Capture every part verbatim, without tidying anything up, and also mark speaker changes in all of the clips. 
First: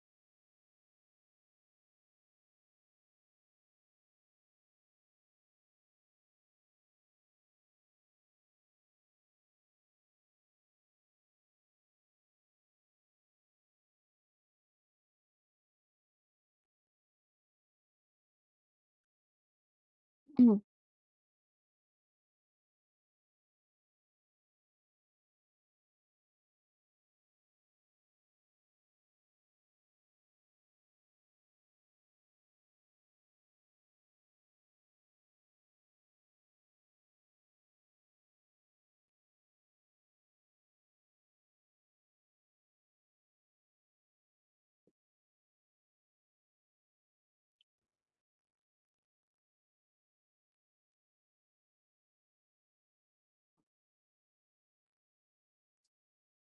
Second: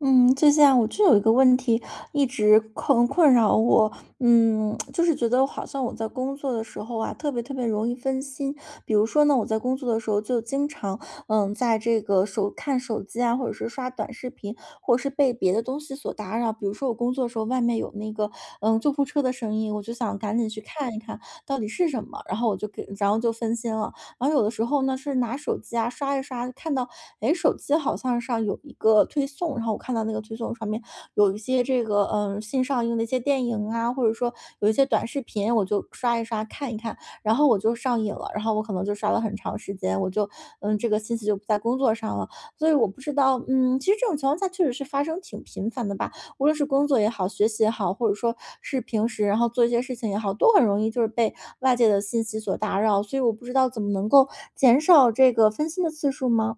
Speaker 1: 嗯，就像我就有一个问题一直困困扰我，嗯，就是觉得好像我在工作的时候啊，特别特别容易分心。比如说呢，我在工作的时候就经常，嗯，在这个手看手机啊，或者是刷短视频，或者是被别的东西所打扰。比如说我工作的时候，外面有那个嗯救护车的声音，我就想赶紧
Speaker 2: 嗯
Speaker 1: 去看一看到底是什么，然后我就给，然后就分心了。然后有的时候呢是拿手机啊刷一刷，看到哎手机好像上有一个推送，然后我看到那个推送上面有一些这个嗯新上映的一些电影啊，或者说有一些短视频，我就刷一刷看一看，然后我就上瘾了，然后我可能就刷了很长时间，我就嗯这个心思就不在工作上了，所以我不知道嗯其实这种情况下确实是发生挺频繁的吧，无论是工作也好，学习也好，或者说是平时然后做一些事情也好，都很容易就是被外界的信息所打扰，所以我不知道怎么能够减少这个分心的次数吗？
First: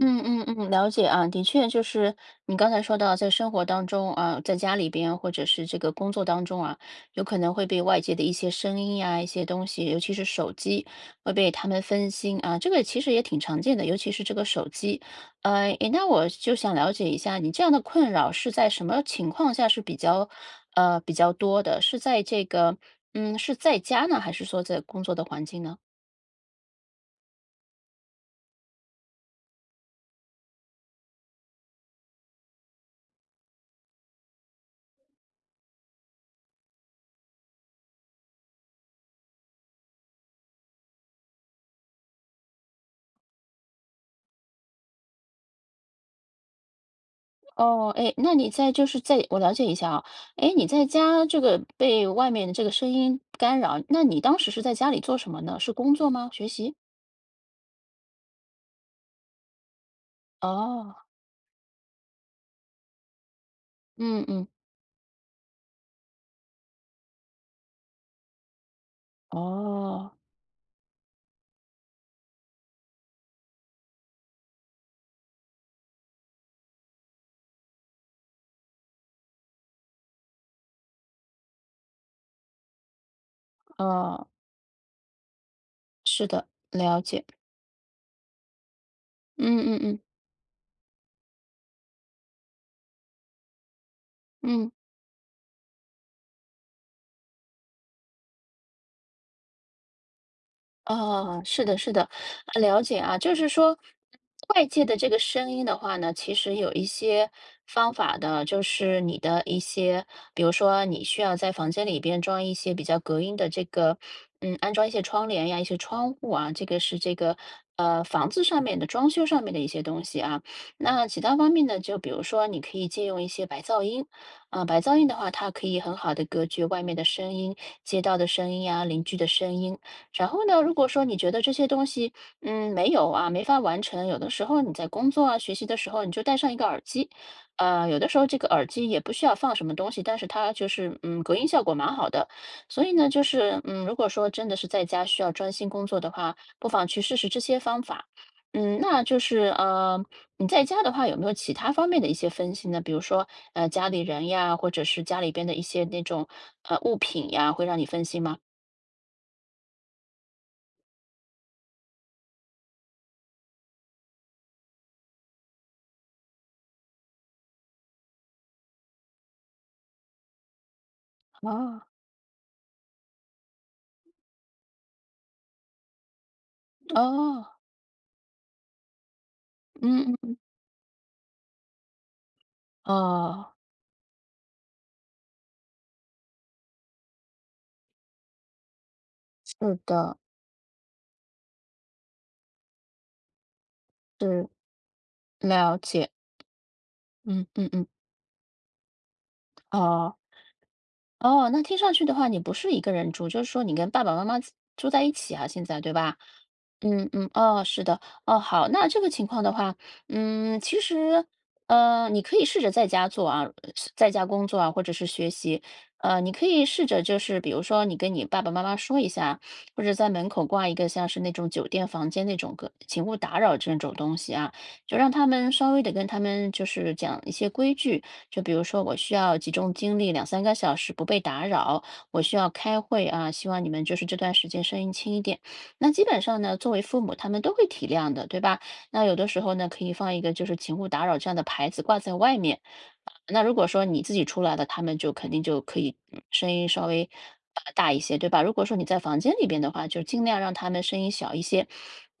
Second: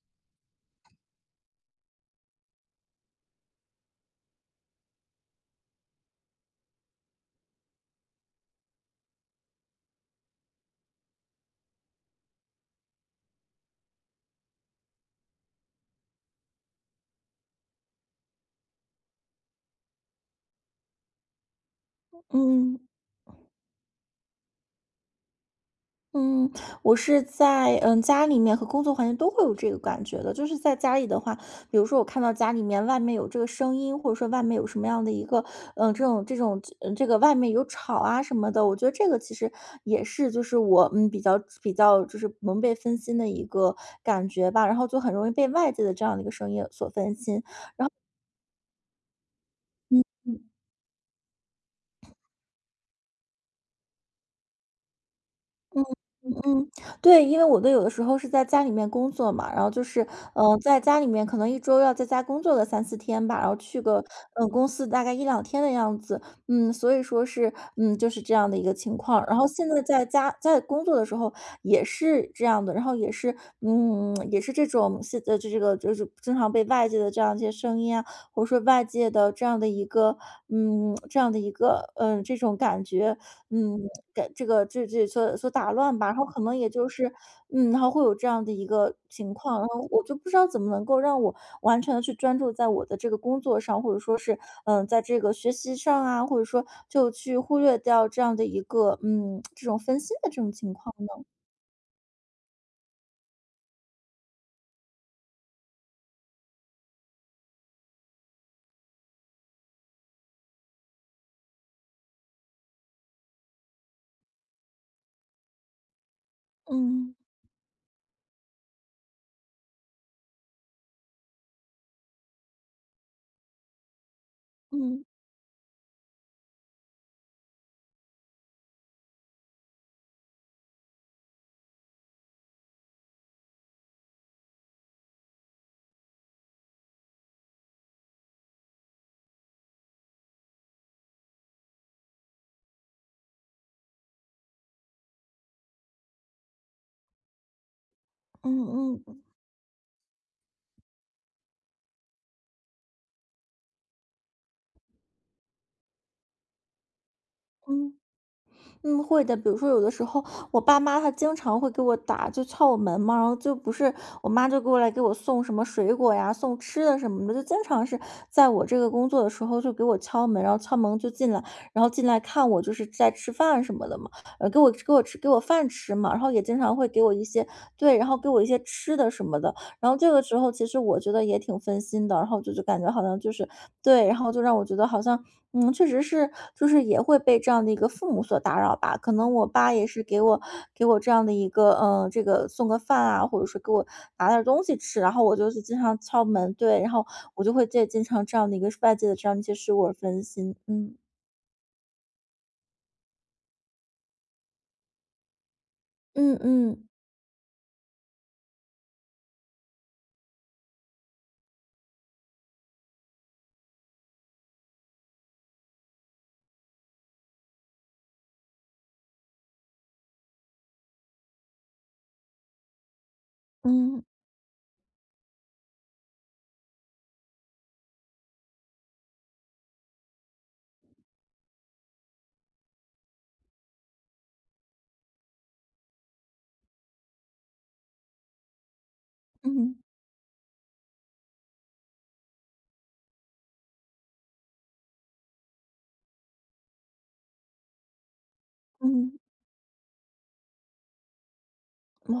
Speaker 2: 嗯嗯嗯，了解啊，的确就是你刚才说到，在生活当中啊，在家里边或者是这个工作当中啊，有可能会被外界的一些声音呀、一些东西，尤其是手机会被他们分心啊，这个其实也挺常见的，尤其是这个手机。呃，诶那我就想了解一下，你这样的困扰是在什么情况下是比较呃比较多的？是在这个
Speaker 1: 嗯。
Speaker 2: 嗯是在家呢，还是说在工作的环境呢？
Speaker 1: 嗯，我是在嗯家里面和工作环境都会有这个感觉的。就是在家里的话，比如说我看到家里面外面有这个声音，或者说外面有什么样的一个嗯这种这种嗯这个外面有吵啊什么的，我觉得这个其实也是就是我嗯比较比较就是能被分心的一个感觉吧，然后就很容易被外界的这样的一个声音所分心。
Speaker 2: 哦，哎，那你在就是在我了解一下啊，
Speaker 1: 嗯。
Speaker 2: 哎，你在家这个被外面的这个声音干扰，那你当时是在家里做什么呢？是
Speaker 1: 嗯
Speaker 2: 工作吗？
Speaker 1: 嗯
Speaker 2: 学
Speaker 1: 嗯，
Speaker 2: 习？
Speaker 1: 对，因为我的有的时候是在家里面工作嘛，然后就是，嗯，在
Speaker 2: 哦，
Speaker 1: 家里面可能一周要在家工作个三四天吧，然后去个，
Speaker 2: 嗯嗯，
Speaker 1: 嗯公司大概一两天的样子，嗯，所以说是，嗯，就是这样的一个情况。然后现在在
Speaker 2: 哦
Speaker 1: 家在工作的时候也是这样的，然后也是，嗯，也是这种现在这个就是经常被外界的这样一些声音啊，或者说外界的这样的一个，嗯，这样的一个，嗯这种感觉，嗯，
Speaker 2: 哦，
Speaker 1: 给这个这这所所打乱吧，然后
Speaker 2: 是
Speaker 1: 可
Speaker 2: 的，
Speaker 1: 能也就
Speaker 2: 了
Speaker 1: 是，
Speaker 2: 解，
Speaker 1: 嗯，然后会有这样的一个情
Speaker 2: 嗯
Speaker 1: 况，然
Speaker 2: 嗯
Speaker 1: 后
Speaker 2: 嗯
Speaker 1: 我就不知道怎么能够让我完全的去专注在我的这个工作上，或者说是，
Speaker 2: 嗯。
Speaker 1: 嗯，在这个学习上啊，或者说就去忽略掉这样的一个，嗯，这种分心的这种情况呢？
Speaker 2: 啊，是的，是的，啊了解啊，就是说，外界的这个声音的话呢，其实有一些方法的，就是你的一些，比如说你需要在房间里边装一些比较隔音的这个，嗯，安装一些窗帘呀，一些窗户啊，这个是这
Speaker 1: 嗯
Speaker 2: 个呃房子上面的装修上面的一些东西啊。那其他方面呢，就比如说你可以借用一些白噪音，啊、白噪
Speaker 1: 嗯
Speaker 2: 音的话，它可以很好的隔绝外面的声音、街道的声音呀、邻居的声音。然后呢，如果说你觉得这些东西，嗯，没有啊，没法完成，有的时候你在工作啊、学习的时候，你就戴上一个耳机，呃，有的时候这个耳机也不需要放什么东西，但是它就是，嗯，隔音效果蛮好的。所以呢，就是，嗯，如果说真的是在家需要专心工作的话，不妨去试试这些方法。嗯，那
Speaker 1: 嗯
Speaker 2: 就
Speaker 1: 嗯
Speaker 2: 是呃，你在家的话，有没有其他方面的一些分析呢？比如说，呃，家里人呀，或者是家里边的一些那种呃物品呀，会让你
Speaker 1: 嗯。
Speaker 2: 分心吗？
Speaker 1: 嗯，会的。比如说，有的时候我爸妈他经常会给我打，就敲我门嘛，然后就不是我妈就过来给我送什么水果呀，送吃的什么的，就经常是在我这个工作的时候就给我敲门，然后敲门就进来，
Speaker 2: 哦
Speaker 1: 然后进来看我就是在吃饭什么的嘛，呃，给我给我吃给我饭吃嘛，然后也经常会给我一
Speaker 2: 哦，
Speaker 1: 些对，然后给我一些吃的什么的，然后这
Speaker 2: 嗯
Speaker 1: 个
Speaker 2: 嗯，
Speaker 1: 时候其实我觉得也挺分心的，然后就就感觉好像就是
Speaker 2: 哦，
Speaker 1: 对，然后就让我觉得好像嗯，确实是，就是也会被这样的一个父母所打扰吧。可能我爸
Speaker 2: 是
Speaker 1: 也是
Speaker 2: 的，
Speaker 1: 给我给我这样的一个，嗯，这个送个饭啊，或者是给我拿点儿
Speaker 2: 是，
Speaker 1: 东西吃，然后我就是
Speaker 2: 了
Speaker 1: 经常
Speaker 2: 解，
Speaker 1: 敲门，对，然后我
Speaker 2: 嗯
Speaker 1: 就会
Speaker 2: 嗯
Speaker 1: 在
Speaker 2: 嗯，
Speaker 1: 经常这样的一个外界的这样一些事物而
Speaker 2: 哦
Speaker 1: 分心。嗯
Speaker 2: 哦，那听上去的话，你不是一个人住，就是说你跟爸爸妈妈住在一起啊，现在对吧？
Speaker 1: 嗯嗯
Speaker 2: 嗯嗯，哦，是的，哦，好，那这个情况的话，嗯，其实，呃，你可以试着在家做啊，呃在家工作啊，或者是学习，呃，你可以试着就是，比如说你跟你爸爸妈妈说一下，或者在门口挂一个像是那种酒店房间那种个请勿打扰这种
Speaker 1: 嗯
Speaker 2: 东西啊，就让他们稍微的跟他们就是讲一些规矩，就比如说我需要集中精力两三个小时不被打扰，我需要开会啊，希望你们就是这段时间声音轻一点。那基本上呢，作为父母，他们都会体谅的，对吧？那有的时候呢，
Speaker 1: 嗯
Speaker 2: 可以放一个就是“请勿打扰”这样的牌子挂在外面。呃那如果说你自己出来了，他们就肯定就可以嗯声音稍微呃大一些，对吧？如果说你在
Speaker 1: 嗯，
Speaker 2: 房间里边的话，就尽量让他们声音小一些。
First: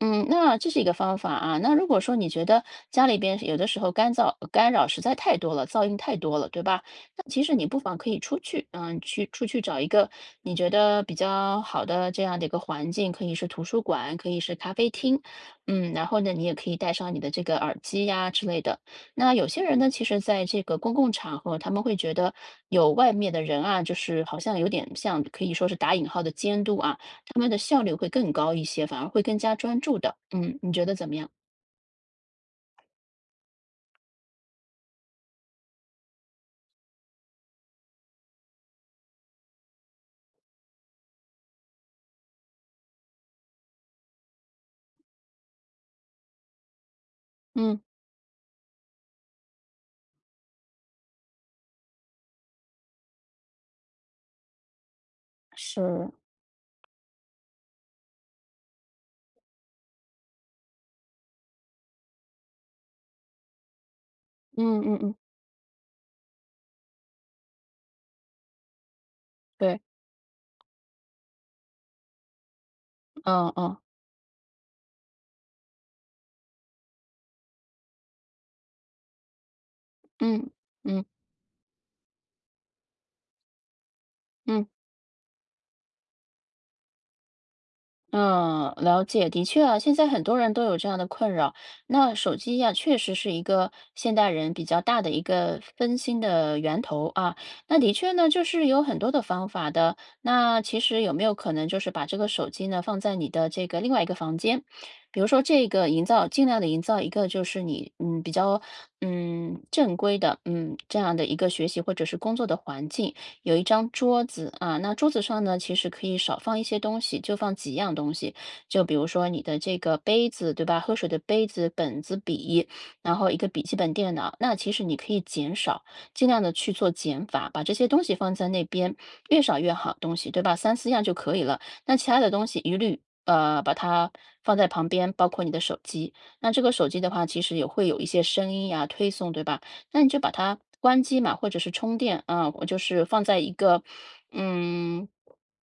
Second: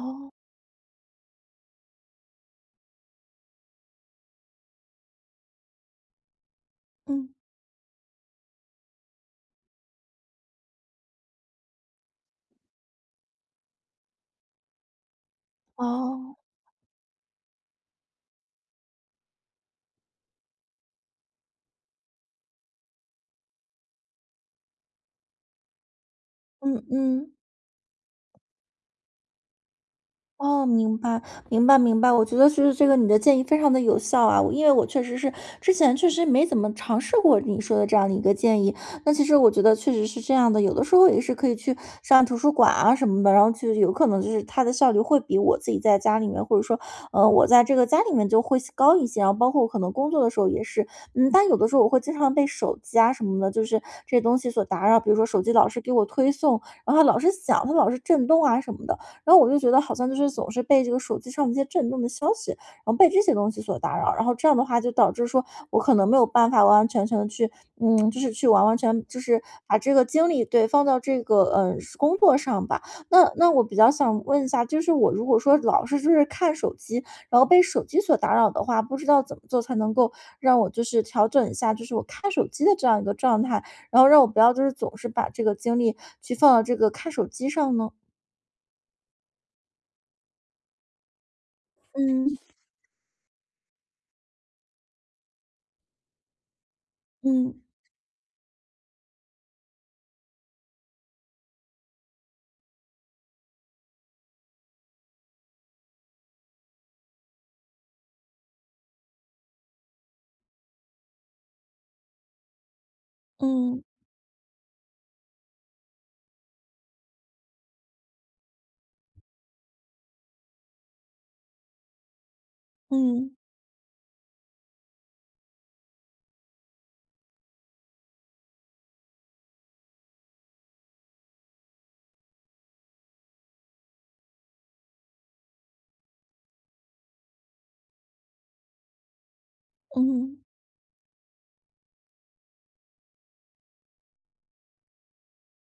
Speaker 2: 嗯，那这是一个方法啊。那如果说你觉得家里边有的时候干燥干扰实在太多了，噪音太多了，对吧？那
Speaker 1: 嗯
Speaker 2: 其实你不妨可以出去，嗯，去出去找一个你觉得比较好的这样的一个环境，可以是图书馆，可以是咖啡厅，嗯，然后呢，
Speaker 1: 哦，
Speaker 2: 你也可以带上你的这个耳机呀之类的。那有些人呢，其实在这个公共场合，他们会觉得有外面的人啊，就是好像有点像可以说是打引号的监
Speaker 1: 嗯
Speaker 2: 督啊。
Speaker 1: 嗯。
Speaker 2: 他们的效率会更高一些，反而会更加专注的。嗯，
Speaker 1: 哦，
Speaker 2: 你觉得
Speaker 1: 明
Speaker 2: 怎么
Speaker 1: 白，
Speaker 2: 样？
Speaker 1: 明白，明白。我觉得就是这个你的建议非常的有效啊，我因为我确实是之前确实没怎么尝试过你说的这样的一个建议。那其实我觉得确实是这样的，有的时候也是可以去上图书馆啊什么的，然后去有可能就是它的效率会比我自己在家里面，或者说，呃，我在这
Speaker 2: 嗯，
Speaker 1: 个家里面就会高一些。然后包括我可能工作的时候也是，嗯，但有的时候我会经常被手机啊什么的，就是这些东西所打扰，比如说手机老是给我
Speaker 2: 是，
Speaker 1: 推送，然后它老是响，它老是震动啊什么的。然后我就觉得好像就是总是被这个手机上的一些震动的消息，然后被这些东西所打扰，然后这样的
Speaker 2: 嗯
Speaker 1: 话就
Speaker 2: 嗯
Speaker 1: 导
Speaker 2: 嗯，
Speaker 1: 致说我可能没有办法完完全全的去，嗯，就是去完完全就是把
Speaker 2: 对，
Speaker 1: 这个精力对放到这个嗯工作上吧。那那
Speaker 2: 嗯
Speaker 1: 我
Speaker 2: 嗯
Speaker 1: 比较想问一下，就是我如果说老是就是看手机，然后被手机所打扰的话，不知道怎么做才能够
Speaker 2: 嗯
Speaker 1: 让我就是
Speaker 2: 嗯
Speaker 1: 调整一下，就是我看手机的这样一个状态，然后让我不要就
Speaker 2: 嗯。
Speaker 1: 是总是把这个精力去放到这个看手机上呢？
Speaker 2: 嗯，了解，的确啊，现在很多人都有这样的困扰。那手
Speaker 1: 嗯
Speaker 2: 机呀，确实是一个现代人比较大的一个分心的源头啊。
Speaker 1: 嗯。
Speaker 2: 那的确呢，就是有很多的方法的。那其实有没有可能就是把这个手机呢放在你的这个另外一个房间？比如说这个营造，尽量的营造一个就是你嗯比较嗯正规的嗯这样的一个学习或者是工作的环境。有一
Speaker 1: 嗯，
Speaker 2: 张桌子啊，那桌子上呢，其实可以少放一些东西，就放几样东西，就比如说你的这个杯子，对吧？喝水的杯子、本子、笔，然后
Speaker 1: 嗯，
Speaker 2: 一个笔记本电脑，那其实你可以减少，尽量的去做减法，把这些东西放在那边，越少越好，东西，对吧？三四样就可以了。那其他的东西一律呃把它放在旁边，包括你的手机。那这个手机的话，其实也会有一些声音呀、推送，对吧？那你就把
Speaker 1: 嗯，
Speaker 2: 它关机嘛，或者是充电啊，我就是放在一个嗯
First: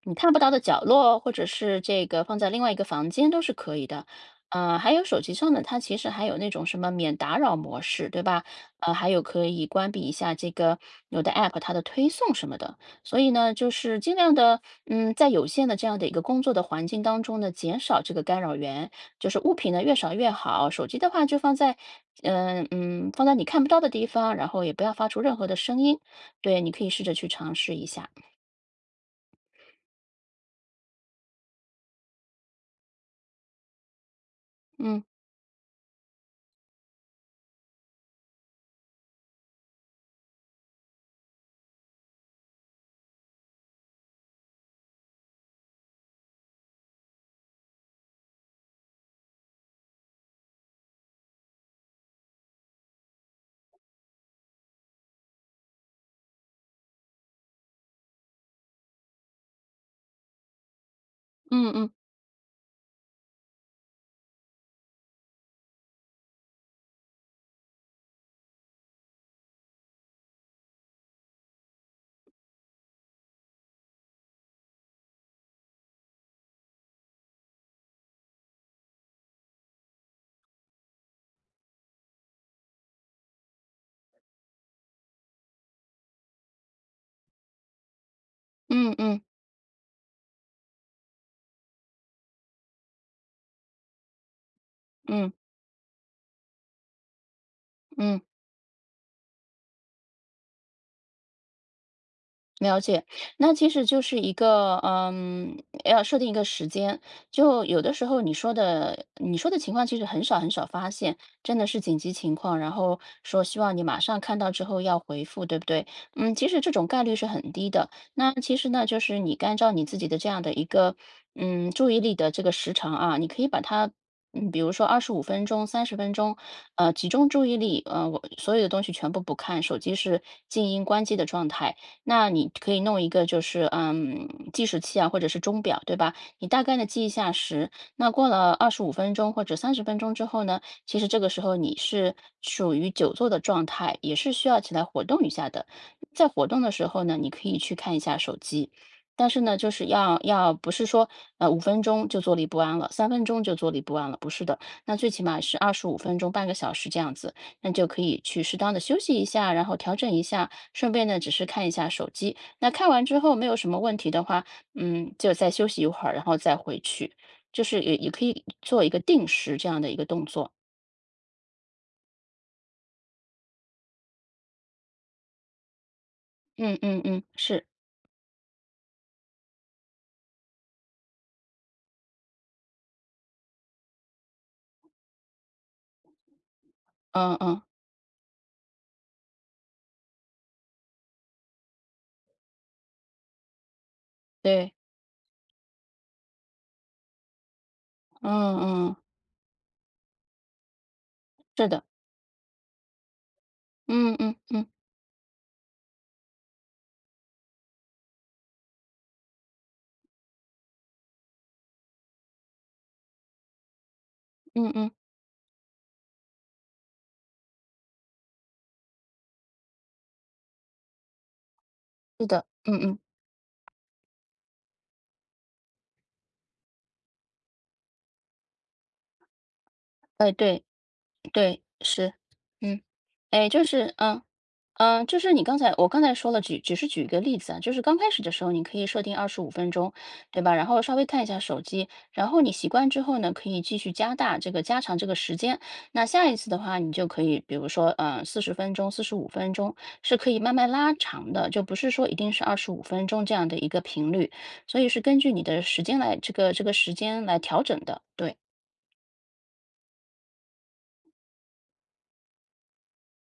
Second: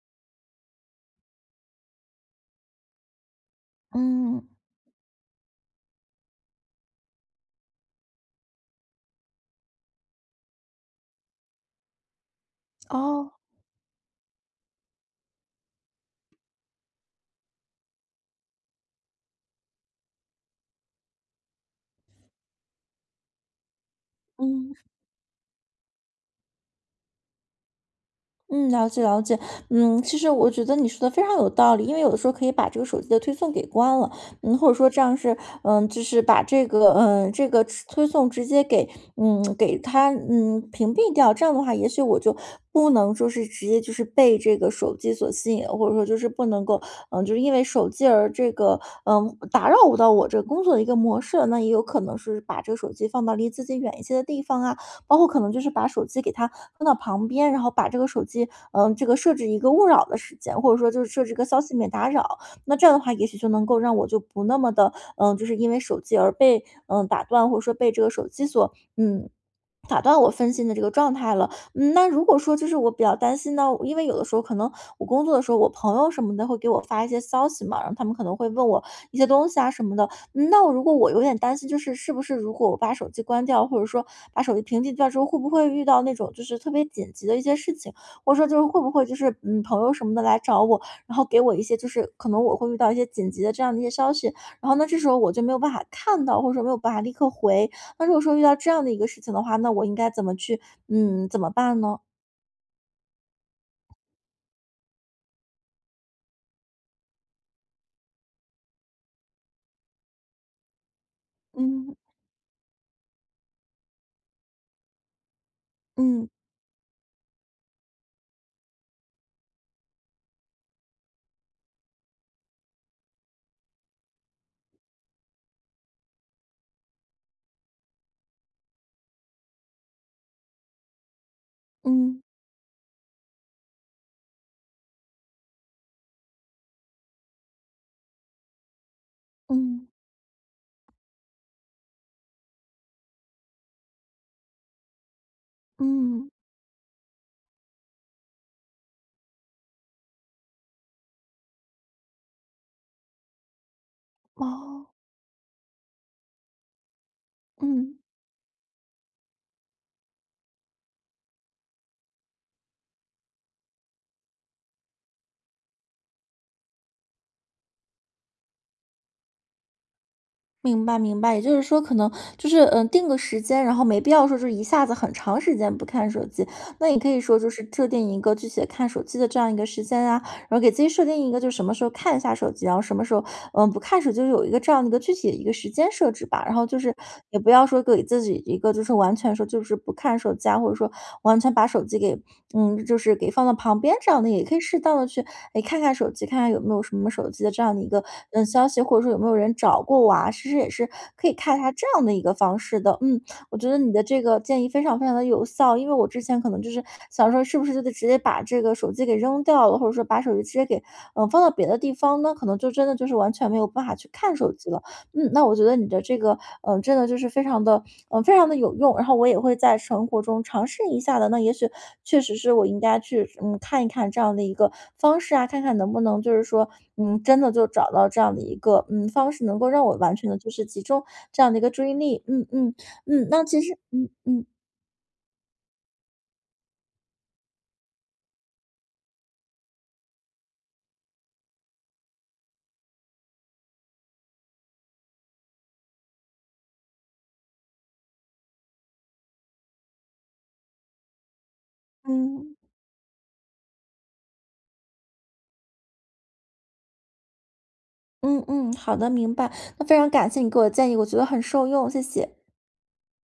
Speaker 2: 你看不到的角落，或者是这个放在另外一个房间都是可以的。
Speaker 1: 嗯，
Speaker 2: 呃，还有手机上呢，它其实还有那种什么免打扰模式，对吧？呃，还有可以关闭一下这个有的 app 它的推送什么的。所以
Speaker 1: 哦，
Speaker 2: 呢，就是尽量的，嗯，在有限的这样的一个工作的环境当中呢，减少这个干扰源。就是物品呢越少越好，手机的话就放在，嗯嗯，放在你看不到的地方，然后也
Speaker 1: 嗯。
Speaker 2: 不要发出任何的声音。对，你可以试着去尝试一下。
Speaker 1: 嗯，了解了解。嗯，其实我觉得你说的非常有道理，因为有的时候可以把这个手机的推送给关了，嗯，或者说这
Speaker 2: 嗯
Speaker 1: 样是，嗯，就是把这个，嗯，这个吃推送直接给，嗯，给它，嗯，屏蔽掉。这样的话，也许我就不能说是直接就是被这个手机所吸引，或者说就是不能够，嗯，就是因为手机而这个，嗯，打扰到我这个工作的一个模式了。那也有可能是把这个手机放到离自己远一些的地方啊，包括可能就是把手机给它放到旁边，然后把这个手机，嗯，这个设置一个勿扰的时间，或者说就是设置一个消
Speaker 2: 嗯
Speaker 1: 息免
Speaker 2: 嗯
Speaker 1: 打扰。那这样的话，也许就能够让我就不那么的，嗯，就是因为手机而被嗯打断，或者说被这个手机所嗯。打断我分心的这个状态了，嗯，那如果说就是我比较担心呢，因为有的时候可能我工作的时候，我朋友什么的会给我发一些消息嘛，然后他们可能会问我一些东西啊什么的，嗯，那我如果我有点担心，就是是不是如果我把手机关掉，或者说把手机屏蔽掉之后，会不会遇到那种就是特别紧急的一些事情，或者说就是会不
Speaker 2: 嗯
Speaker 1: 会就
Speaker 2: 嗯
Speaker 1: 是嗯朋友什么的来找我，然后给我一些就是可能我会遇到一些紧急的这样的一些消息，然后呢这时候
Speaker 2: 嗯
Speaker 1: 我就没有办法看到，或者说没有办法立刻回。那如
Speaker 2: 嗯。
Speaker 1: 果说遇到这样的一个事情的话，那我应该怎么去嗯怎么办呢？
Speaker 2: 了解，那其实就是一个，嗯，要设定一个时间。就有的时候你说的，你说的情况其实很少很少发现，真的是
Speaker 1: 嗯
Speaker 2: 紧急情况，然后说希望你马上看到之后要回复，对不对？
Speaker 1: 嗯
Speaker 2: 嗯，其实这种概率是很低的。那其实呢，就是你按照你自己的这样的一个，嗯，注意力的这个时长啊，你可以把它。嗯，比如说二十五分钟、三十分钟，呃，集中注意力，呃，我所有的东西全部不看，手机是静音关机的状态，
Speaker 1: 嗯
Speaker 2: 那你可以弄一个就是，嗯，计时器啊，或者是钟表，对吧？你大概的记一下时，那过了二十五分钟或者三十
Speaker 1: 嗯嗯
Speaker 2: 分钟之后呢，其实这个时候你是属于久坐的状态，也是需要起来活动一下的。在
Speaker 1: 嗯
Speaker 2: 活动的时候呢，你可以去看一下手机，但是呢，就是要要不是说，呃五分钟就坐立不安了三分钟就坐立不安了，不是的，
Speaker 1: 哦
Speaker 2: 那最起码是二十五分钟，半个小时这样子。那就
Speaker 1: 嗯。
Speaker 2: 可以去适当的休息一下，然后调整一下，顺便呢，只是看一下手机。那看完之后没有什么问题的话，嗯，就再休息一会儿，然后再回去，就是也也可以做一个定时这样的一个动作。
Speaker 1: 明白明白，也就是说，可能就是，嗯，呃定个时间，然后没必要说就是一下子很长时间不看手机。
Speaker 2: 嗯
Speaker 1: 那也
Speaker 2: 嗯
Speaker 1: 可以
Speaker 2: 嗯，
Speaker 1: 说就
Speaker 2: 是，
Speaker 1: 是设定一个具体的看手机的这样一个时间啊，然后给自己设定一个就是什么时候看一下手机，然后什么时候嗯，不看时就是有一个这样的一个具体的一个时间设置吧。然后就是
Speaker 2: 嗯
Speaker 1: 也不
Speaker 2: 嗯，
Speaker 1: 要说给自己一个就是完全说就是不看手机啊，或者说完全把手机给嗯，就是给放到旁边这样的，也可以
Speaker 2: 对，
Speaker 1: 适当的去哎看看手机，看看有没有什么手机的这样的一个
Speaker 2: 嗯
Speaker 1: 嗯消息，
Speaker 2: 嗯，
Speaker 1: 或者说有没有人找过我啊，其实也是可以看一
Speaker 2: 是
Speaker 1: 下
Speaker 2: 的，
Speaker 1: 这样的一个方式的。嗯，我觉得你的
Speaker 2: 嗯
Speaker 1: 这
Speaker 2: 嗯
Speaker 1: 个建议
Speaker 2: 嗯
Speaker 1: 非常非常的有效，因为我之前可能就是想说是不是就得直接把这个手机给扔掉了，或者说把手机直接给嗯，呃放到别的地方呢，可能就真的就是完全没有办法去看手机
Speaker 2: 嗯
Speaker 1: 了。
Speaker 2: 嗯，
Speaker 1: 嗯，那我觉得你的这个，嗯，真的就是非常的，嗯，非常的有用，然后我也会在生活中尝试一下的。那也许确
Speaker 2: 是
Speaker 1: 实
Speaker 2: 的，
Speaker 1: 是我
Speaker 2: 嗯
Speaker 1: 应
Speaker 2: 嗯，
Speaker 1: 该去，嗯，看一看这样的一个方式啊，看看能不能就是说，嗯，真的就找到这样的一个，嗯，方式能够让我完全
Speaker 2: 哎，
Speaker 1: 的就
Speaker 2: 对
Speaker 1: 是集中这样的
Speaker 2: 对
Speaker 1: 一个注意
Speaker 2: 是，
Speaker 1: 力。嗯嗯，
Speaker 2: 嗯，
Speaker 1: 嗯，那
Speaker 2: 哎，
Speaker 1: 其
Speaker 2: 就
Speaker 1: 实
Speaker 2: 是
Speaker 1: 嗯
Speaker 2: 嗯。
Speaker 1: 嗯
Speaker 2: 嗯，呃就是你刚才我刚才说了，举只是举一个例子啊，就是刚开始的时候，你可以设定二十五分钟，对吧？然后稍微看一下手机，然后你习惯之后呢，可以继续加大这个加长这个时间。那下一次的话，你就可以，比如说，嗯，四十分钟、四十五分钟是可以慢慢拉长的，就不是说一定是
Speaker 1: 嗯，
Speaker 2: 二十五分钟这样的一个频率，所以是根据你的时间来这个这个时间来调整的，对。
Speaker 1: 嗯嗯，好的，明白。那非常感谢你给我的建议，我觉得很受用，谢谢。